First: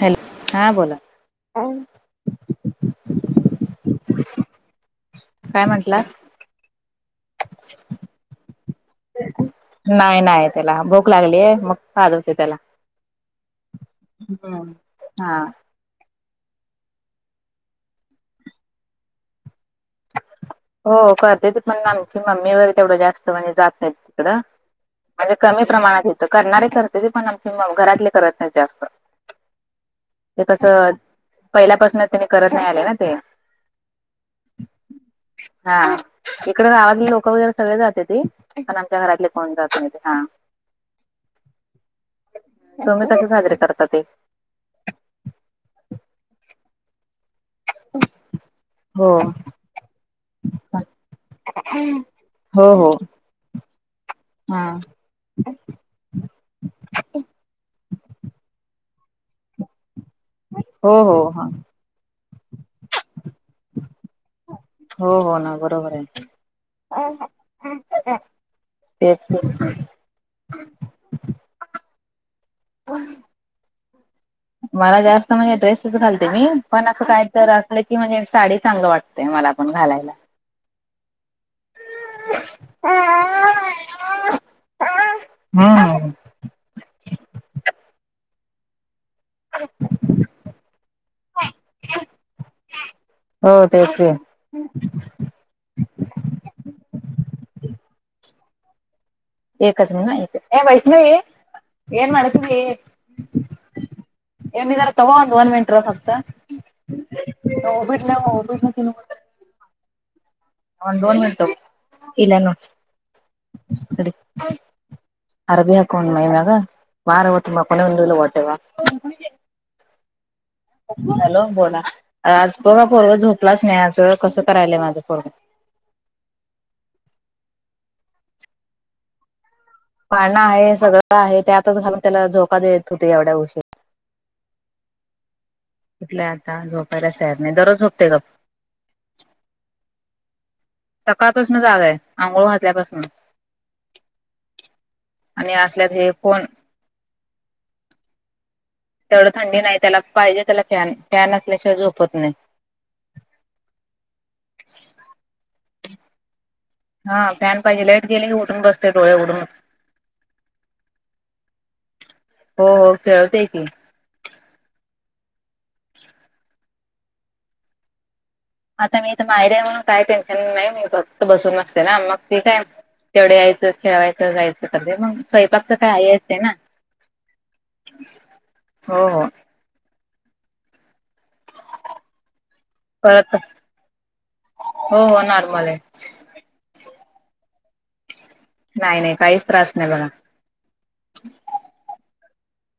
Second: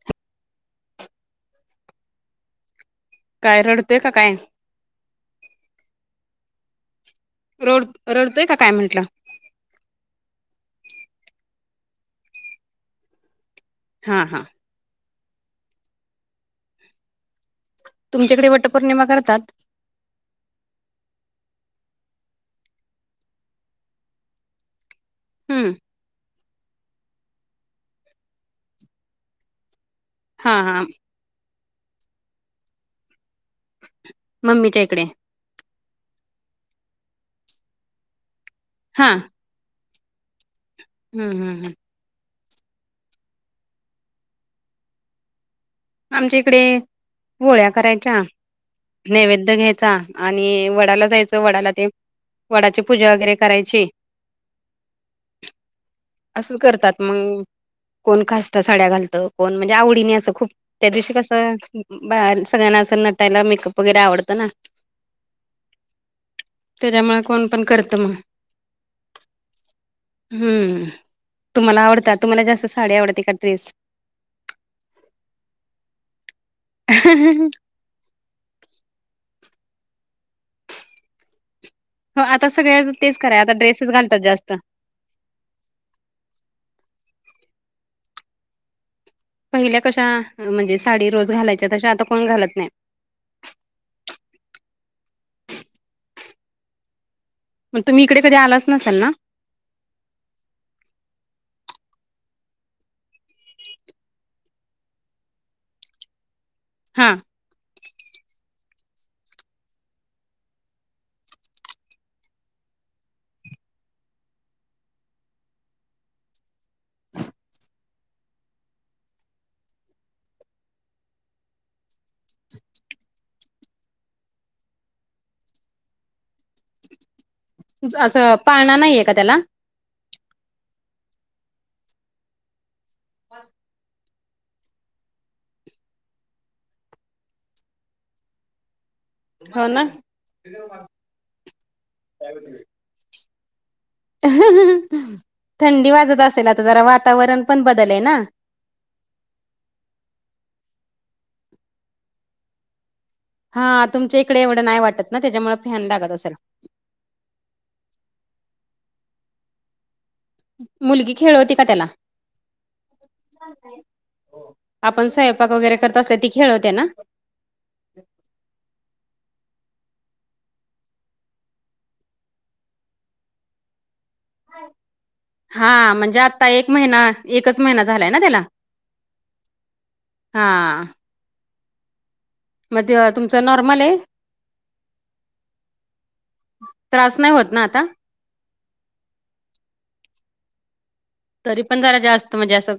Hello! हा बोला. काय रडतंय का काय? काय म्हंटलात. रोड रडतोय का काय म्हंटला? नाही नाही, त्याला भूक लागलीय मग पाजवते त्याला. हा हा हम्म! हा. तुमच्याकडे वटपौर्णिमा करतात? हो करतेेत पण आमची मम्मी वगैरे तेवढं जास्त म्हणजे जात नाही तिकडं. म्हणजे कमी हम्म प्रमाणात येतं. करणारे करते ते पण आमचे घरातले करत नाही जास्त ते हा कस हा पहिल्यापासन त्यानी करत नाही आले ना ते. मम्मीच्या इकडे. हा इकडे गावातली लोक वगैरे सगळे जाते त पण आमच्या हा घरातले कोण जात नाहीत हा. हम्! हम्! हम. तुम्ही कसे साजरे करतात ते? आमच्या इकडे पोळ्या करायच्या हो नैवेद्य घ्यायचा आणि वडाला जायचं वडाला ते हो वडाची हो पूजा वगैरे करायची. हा. असं करतात मग कोण कासटा साड्या घालतं, कोण म्हणजे आवडीने असं खूप त्या हो दिवशी हो कसं बा सगळ्यांना असं नटायला मेकअप वगैरे आवडतो ना? हो हो ना, बरोबर त्याच्यामुळे कोण पण करतं मग आहे. तेच की. हम्म! तुम्हाला आवडतात तुम्हाला जास्त साडी आवडते का ड्रेस. मला जास्त म्हणजे ड्रेसच घालते मी पण असं काय तर अस की म्हणजे साडी चांगलं वाटतेय मला पण घालायला. हो आता सगळ्या तेच कराय आता ड्रेसेस घालतात जास्त. ह ह. पहिल्या कशा म्हणजे साडी रोज घालायच्या, तशा आता कोण घालत नाही. हो तेच की. मग तुम्ही इकडे कधी आलाच नसाल ना? एककच ना ए वैष्णवी येन मती येनार तगोंद वन मिनट र फक्त. हा. हो गं बीडन, होगा बीड ना [unintelligible] न दोन मिनट इला न [unintelligible] अरबी हाकोण मम्याग वार होत मग कोनेला टेवा. हॅलो! बोला आज बघा पोरग झोपलाच नाहीचं कसं करायलय माझं पोरग. असं पाळणं नाहीये का त्याला? पाळणा आहे, सगळं आहे, त्यातच घालून त्याला झोका देत होते एवढ्या उशीर. कुठल्या आता झोपायच तयार नाही दररोज झोपते गप. हो ना. सकाळपासून जागा आहे आंघोळ घातल्यापासून. आणि थंडी असल्यात हे वाजत फोन असेल, आता जरा वातावरण पण बदल आहे ना. तेवढं थंडी नाही, त्याला पाहिजे त्याला फॅन- फॅन असल्याशिवाय झोपत नाही. हा तुमच्या इकडे एवढं नाही वाटत ना त्याच्यामुळे फॅन लागत असेल. हा फॅन पाहिजे, लाईट गेली की उठून बसते डोळे उघडून मुलगी खेळवती का त्याला? हो हो खेळवते की आपण स्वयंपाक वगैरे करत असत ती खेळवते ना. आता मी तर माहेरी आहे म्हणून काय टेन्शन नाही मी फक्त बसून असते ना मग ती काय. तेवढ्या यायचं खेळावाच. जायचं कधी मग स्वयंपाकच काय हा आई म्हणजे असते आता ना. एक महिना एकच महिना झालाय ना हो हो हां मध्ये तेव्हा परत तुमचं नॉर्मल आहे. हो हो नॉर्मल आहे त्रास नाही होत ना आता. नाही नाही काहीच त्रास नाही बघा. तरी पण जरा जास्त म्हणजे असं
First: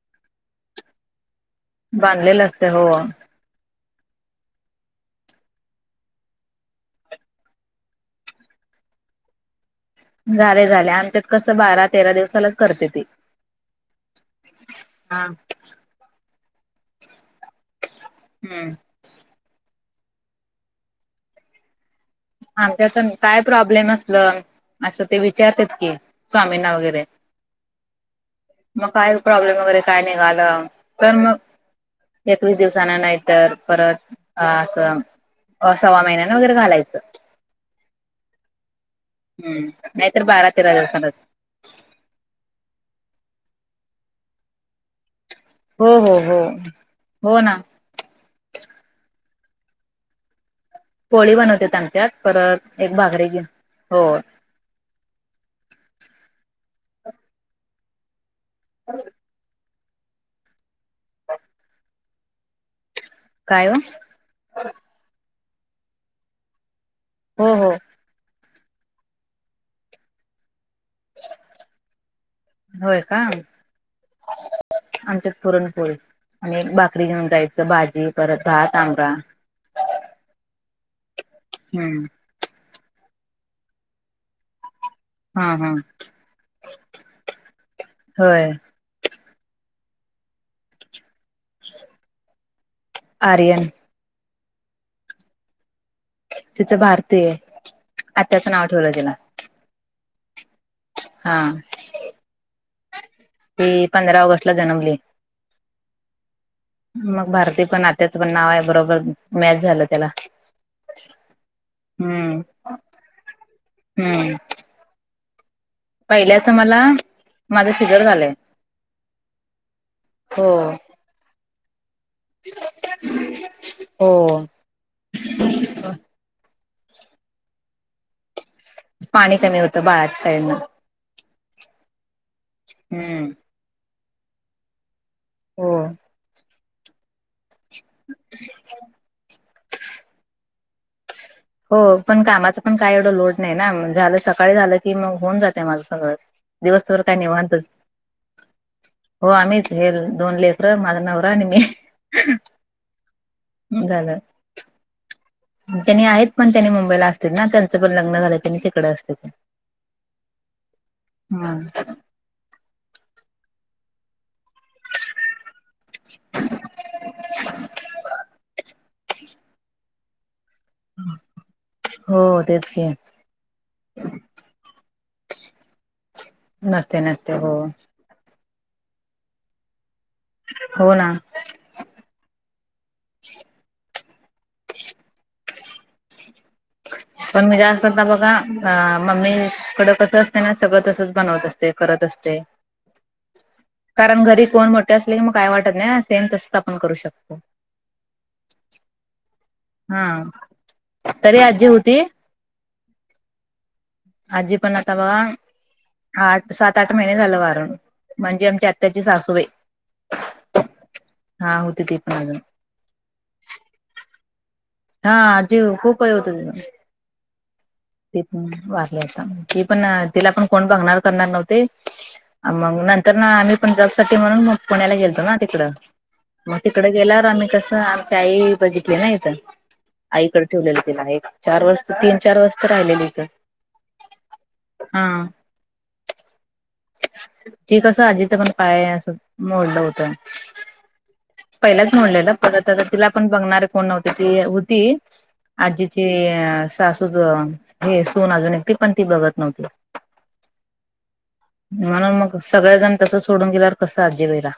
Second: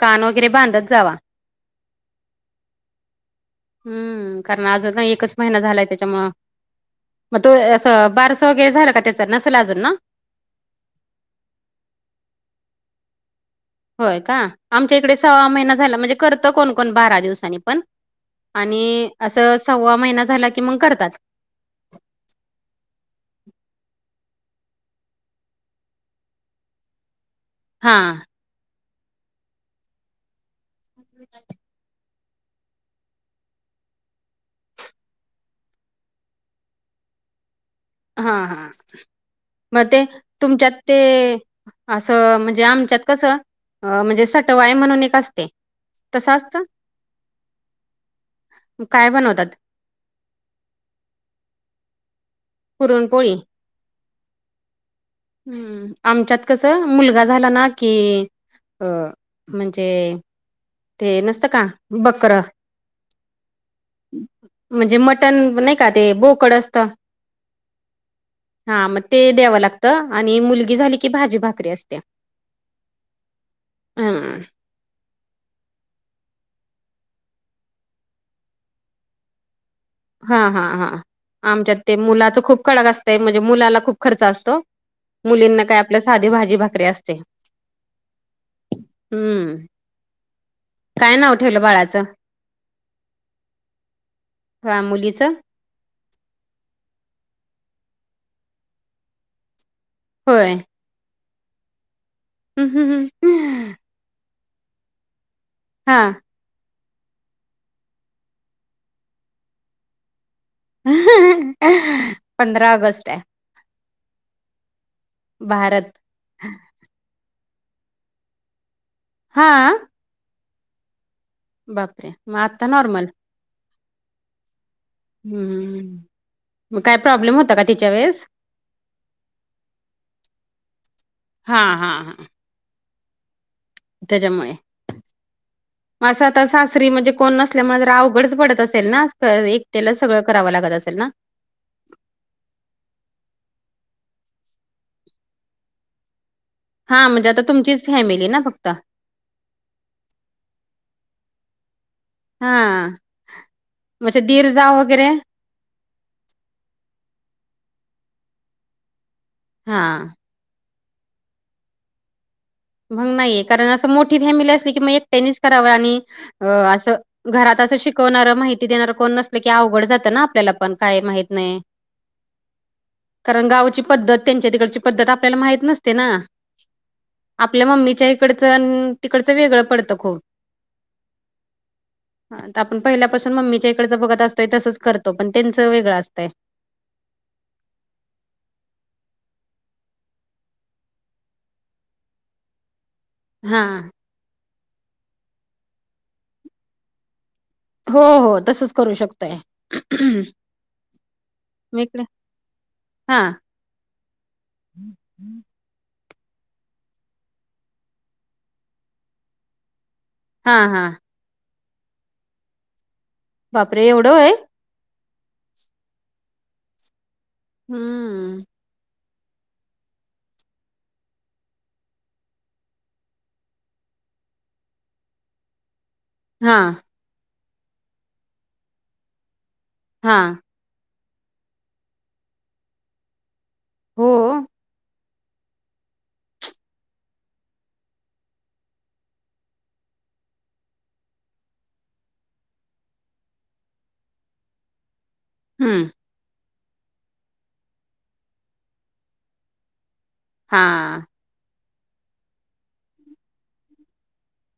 कान वगैरे बांधत जावा. बांधलेलं असतय हो. हम्म कारण आज एकच महिना झालाय त्याच्यामुळं, मग तो असं बारस वैगरे झाल का त्याचा नसल अजून ना. झालय झालय आमच्यात कसं बारा तेरा दिवसालाच करत्या ती होय का आमच्या इकडे हा सव्वा महिना झाला म्हणजे करतं कोण कोण बारा दिवसांनी पण. हम्म आणि असं सव्वा महिना झाला की मग करतात. आमच्यात काय प्रॉब्लेम असलं. असं ते विचारतात की स्वामींना वगैरे, हा. मग काय प्रॉब्लेम वगैरे काय निघालं तर मग, एकवीस दिवसाांना नाहीतर परत अ असं. सव्वा महिन्याने वगैरे घालायंच. हा हा हम्म मग ते नाहीतर बारा तेरा तुमच्यात ते, दिवसानच असं म्हणजे आमच्यात कसं म्हणजे सटवाई म्हणून एक असते. हो तसं हो, असतं हो ना. मग काय बनवतात. पोळी बनवत्यात आमच्यात परत. एक भाकरी पुरणपोळी. घेऊन हो हम् आमच्यात कसं मुलगा झाला ना की, अ म्हणजे ते नसतं का बकर, काय हो म्हणजे मटण नाही का ते बोकड असत. हो हो. हा मग ते द्यावं लागतं. आणि मुलगी झाली की भाजी भाकरी असत्या. होय का. हम्म आमच्यात पुरणपोळी आणि भाकरी घेऊन जायचं भाजी परत भात आंबा हा हा हा आमच्यात ते हम्म मुलाच खूप कडक असतंय, म्हणजे मुलाला खूप खर्च असतो. हा मुलींना हा काय आपल्या साधी भाजी भाकरी असते. होय हम्म काय नाव ठेवलं बाळाचं? आर्यन. हं मुलीचं? तिचं भारती आत्याचं नाव ठेवलंय तिला. होय. हां. हम् हम् ती पंधरा ऑगस्ट ला जन्मली. हां. मग भारती पण आत्याच पण नाव आहे बरोबर मॅच झालं त्याला, [unintelligible] हम्म पंधरा ऑगस्ट हाय. हम्म भारत पहिल्याच मला माझं फिगर झालंय हा हो बापरे मग आत्ता नॉर्मल हो हम्म मग काय प्रॉब्लेम होता का तिच्या वेळेस पाणी कमी होतं बाळाच्या साईडनं हां हां हां हम्म त्याच्यामुळे हो मग असं आता सासरी म्हणजे कोण नसल्यामुळे अवघडच पडत असेल ना एकटेला सगळं करावं लागत असेल ना हो पण कामाचं पण काय एवढं लोड नाही ना झालं सकाळी झालं की मग होऊन जाते माझं सगळं हा दिवसभर काय म्हणजे आता निवांतच तुमचीच फॅमिली ना फक्त हो आम्हीच हे दोन लेख र माझं नवररा आणि मी हा झालं त्यांनी आहेत पण त्यांनी मुंबईला असते ना त्यांचं पण लग्न झालं त्यांनी तिकडे असते हा हम् मग नाहीये कारण असं मोठी फॅमिली असली की मग एक टेनिस करावं आणि अ असं घरात असं शिकवणार माहिती देणार कोण नसल की अवघड जातं ना आपल्याला पण काय माहत नाही हो तेच ये कारण गावची पद्धत त्यांच्या तिकडची पद्धत आपल्याला माहित नसते ना नस्ते न आपल्या मम्मीच्या इकडचं तिकडचं वेगळं पडतं खूप हो ना [inaudible] ह आपण पहिल्यापासून मम्मीच्या इकडच बघत असतोय तसंच करतो पण त्यांचं वेगळं असतंय पण मी जास्त हो ना बघा अ मम्मी कडं कसं असते ना सगळं तसच बनवत असते करत असते हा कारण घरी कोण मोठे असले की मग काय वाटत नाही असेम तस आपण करू शकतो हो हो तसच करू शकतय हा तरी आजी होती वेगळे हा अज्जी पणा तवा आठ सात आठ महिने झालं वारून म्हणजे आमच्या आत्याची सासूबाई हा हा हा होते दीपणाून बापरे एवढं आहे हा जीव खूप काही होत तुमही त हम्म वालेता ती पण तिला पण कोण बघणार करणार नव्हते मग नंतर ना आम्ही पण जलसाठी म्हणून मग पुण्याला गेलतो ना तिकडं हा मग तिकड गेल्यावर आम्ही कसं आमच्या आई बघितली ना इथं हा आईकड ठेवलेलं तिला एक चार वाज तीन चार वज तर राहिलेली इथं हो हा ठीकस आजीच पण काय असं मोडलं होतं पहिल्याच म्हडलेलं परत आ तिला पण बघणारे कोण नव्हती ती होती हम्म आजीची सासूद हे सून अजून एक त पण ती बघत नव्हती. हा. म्हणून मग सगळेजण तस सोडून गेल्यावर कसं आजी वेला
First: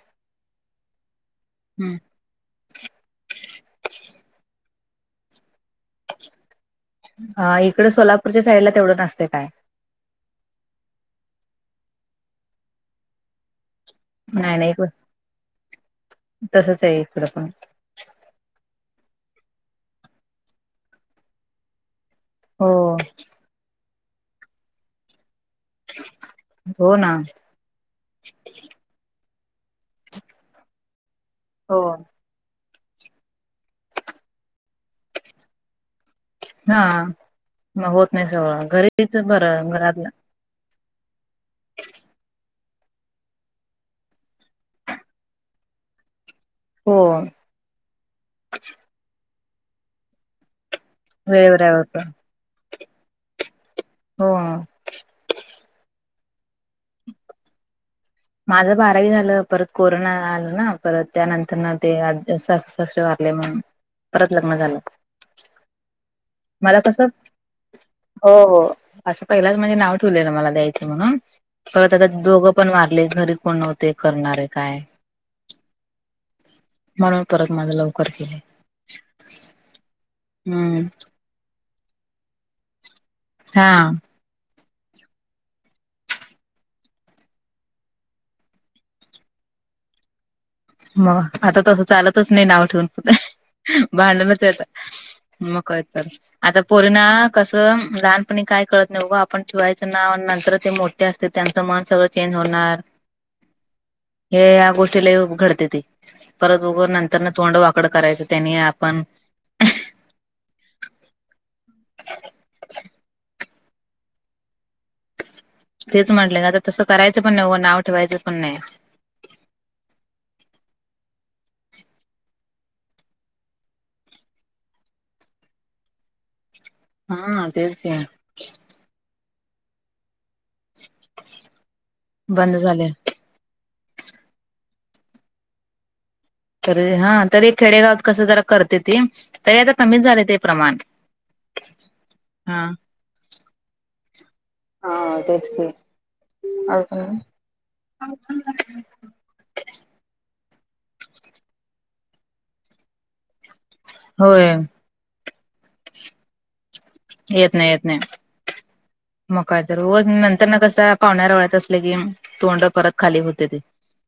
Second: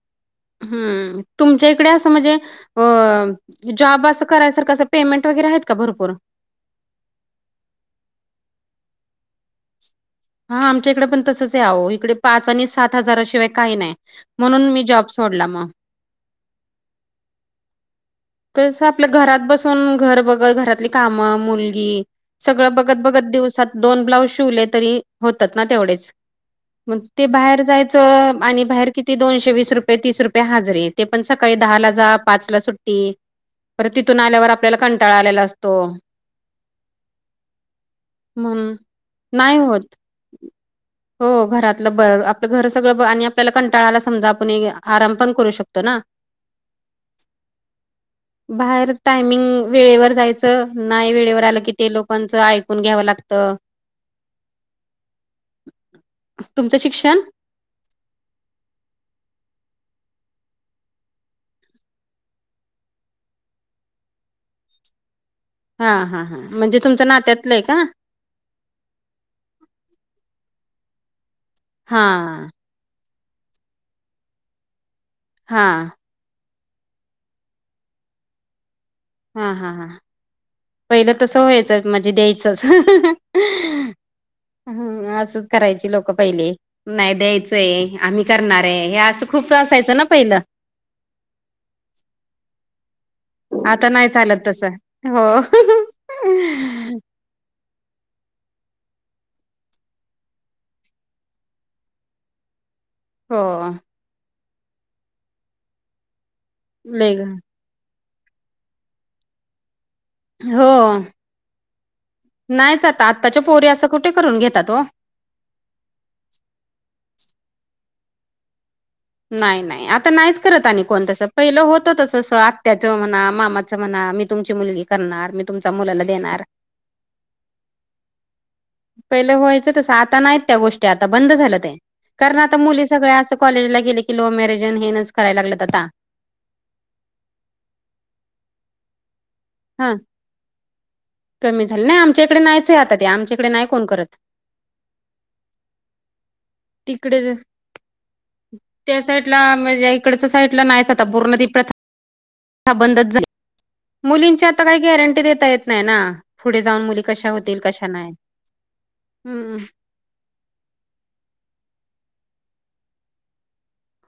हम्म तुमच्या इकडे असं म्हणजे अ जॉब असं करायसारखं असं, पेमेंट वगैरे आहेत का भरपूर. ह इकडे सोलापूरच्या साईड ला तेवढं नसते काय? हा आमच्या इकडे पण तसंच आहे, आहेहो इकडे पाच आणि सात हजाराशिवाय काही नाही. नाही म्हणून मी नाही जॉब सोडला मग. तसच आहे इकडं पण. कसं आपल्या घरात बसून घर बघल घरातली कामं मुलगी. हो सगळं बघत बघत दिवसात दोन ब्लाऊज शिवले तरी होतात ना तेवढेच. हो मग ना ते बाहेर जायचं, आणि बाहेर किती दोनशे वीस रुपये तीस रुपये हजर आहेत. ते पण सकाळी दहा हो ला जा पाच ला सुट्टी, पर तिथून आल्यावर आपल्याला. तळा आलेला असतो. हा मग होत नाही सगळं म्हणून घरीच नाही बरं होत घरातलं. हो घरातलं ब आप घर सगळं, आणि आपल्याला कंटाळाला समजा, आपण आराम पण करू शकतो ना. हो. बाहेर टायमिंग वेळेवर जायचं. नाही वेळेवर आलं की ते लोकांच ऐकून घ्याव लागत. हो तुमचं शिक्षण. माझं बारावी झालं, परत कोरोना आलं ना, परत त्यानंतर ना ते सासर सासरे वरले म्हणून परत लग्न झालं. हा हा हां म्हणजे मला तुमच कसं नात्यातलंय का? हो असं पहिलाच म्हणजे नाव ठेवलेलं, मला द्यायचं म्हणून परत, हा आता दोघं पण मार आपले घरी कोण होते करणारे काय? हा. म्हणून परत माझं लवकर केलं. हा हा हा. हम्म. पहिलं तसं व्हायचं म्हणजे द्यायचंच. हा. हम् असंच करायची लोक पहिले. नाही द्यायचंय आम्ही करणार आहे, हे असं खूप त असायचं ना पहिलं. मग आता तसं चालतच नाही, नाव ठेवून पु आता नाही भांडणच चालत येत तसं हो मक तर आता. पोरीना कसं लहानपणी काय कळत नाही, बघं आपण ठिवायचं नाव नंतर ते मोठ. असते त्यांचं मन सगळं चेंज होणार. हो. हे या गोष्टीला घडते ती, परत वगर लय नंतर ग- तोंड वाकडं करायचं त्यानी आपण. हो नाहीच आता आत्ताच्या पोरी असं कुठे करून घेतात हो. तेच म्हटलं का आता तसं करायचं पण नाही उगं नाव ठेवायचं पण नाही. नाही नाही आता नाहीच करत, आ कोण तस पहिलं होत तस. त्याचं म्हणा मामाचं म्हणा मी तुमची मुलगी करणार मी तुमच्या मुलाला देणार. हा तेते. पहिलं व्हायचं तस आता नाहीत, त्या गोष्टी आता बंद झालं ते कारण बंद आता मुली झाले सगळ्या असं. कॉलेज ला गेले की लव्ह मॅरेजन हेच कराय लागलंत आता. तरी हा तरी खेडेगाव कसं जरा करते, ती तरी आता हा कमीच झाले ते प्रमाण. कमी झाले नाही आमच्याकडे हा नाहीच आहे, आता ते आमच्याकडे नाही कोण करत. हा तेच ते. तिकडे का [unintelligible] त्या साईडला म्हणजे इकडच साईडला नाहीच, आता पूर्ण ती प्रथा बंदच झाली. मुलींची होय आता काही गॅरंटी देता येत नाही, ना पुढे जाऊन मुली कशा होतील कशा नाही. म हम्म काय तर उगच नंतर ना कस पाहुण्यारावळ्यात असल की तोंड परत खाली होत्याती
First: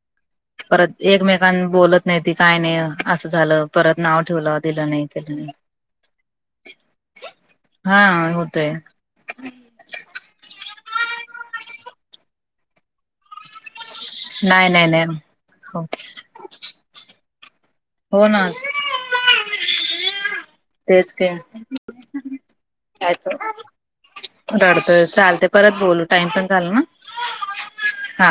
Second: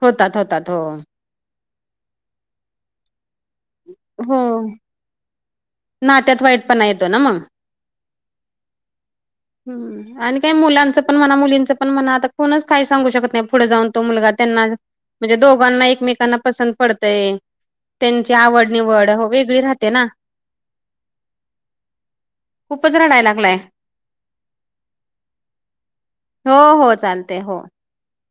होतात होतात हो परत एकमेकां बोलत नाही ती काय नाही असं झालं परत नाव ठेवलं हो दिलं नाही केलं नाही नात्यात वाईट पणा येतोय ना म हा होतय हम् आणि काही मुलांचं पण म्हणा मुलींच पण म्हणा आता कोणच काही सांगू शकत नाही पुढे जाऊन तो मुलगा त्यांना नाही नाही नाही म्हणजे हो दोघांना एकमेकांना पसंत पडतय हो त्यांची ना आवड निवड हो वेगळी राहते ना तेच की खूपच रडाय लागलाय रडतोय चालतय परत बोलू टाइम पण हो झाला ना हो चालते हो. हा